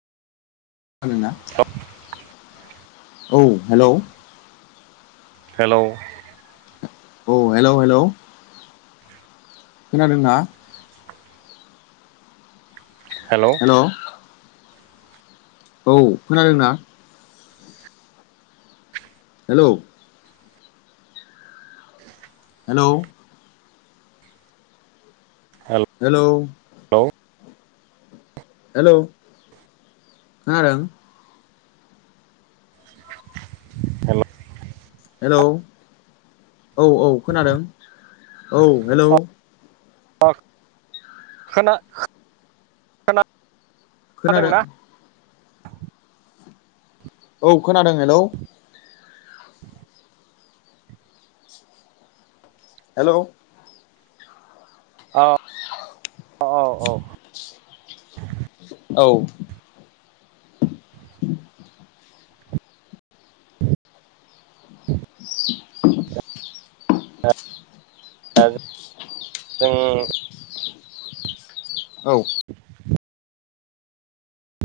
[unintelligible] औ hello hello. औ hello hello. खोनादोंना? हेल'। [unintelligible] औ खोनादोंना? हेलौ। हेल'। हेल। हेल'। [unintelligible] हेल' खोनादों? हेल'। हेलौ औ औ खोनादों, औ हेलौ। अ खोनादों [unintelligible] औ खोनादों हेलौ। [inaudible] हेल'। अ औ औ। औ। [unintelligible] [inaudible] दा जों औ। [inaudible]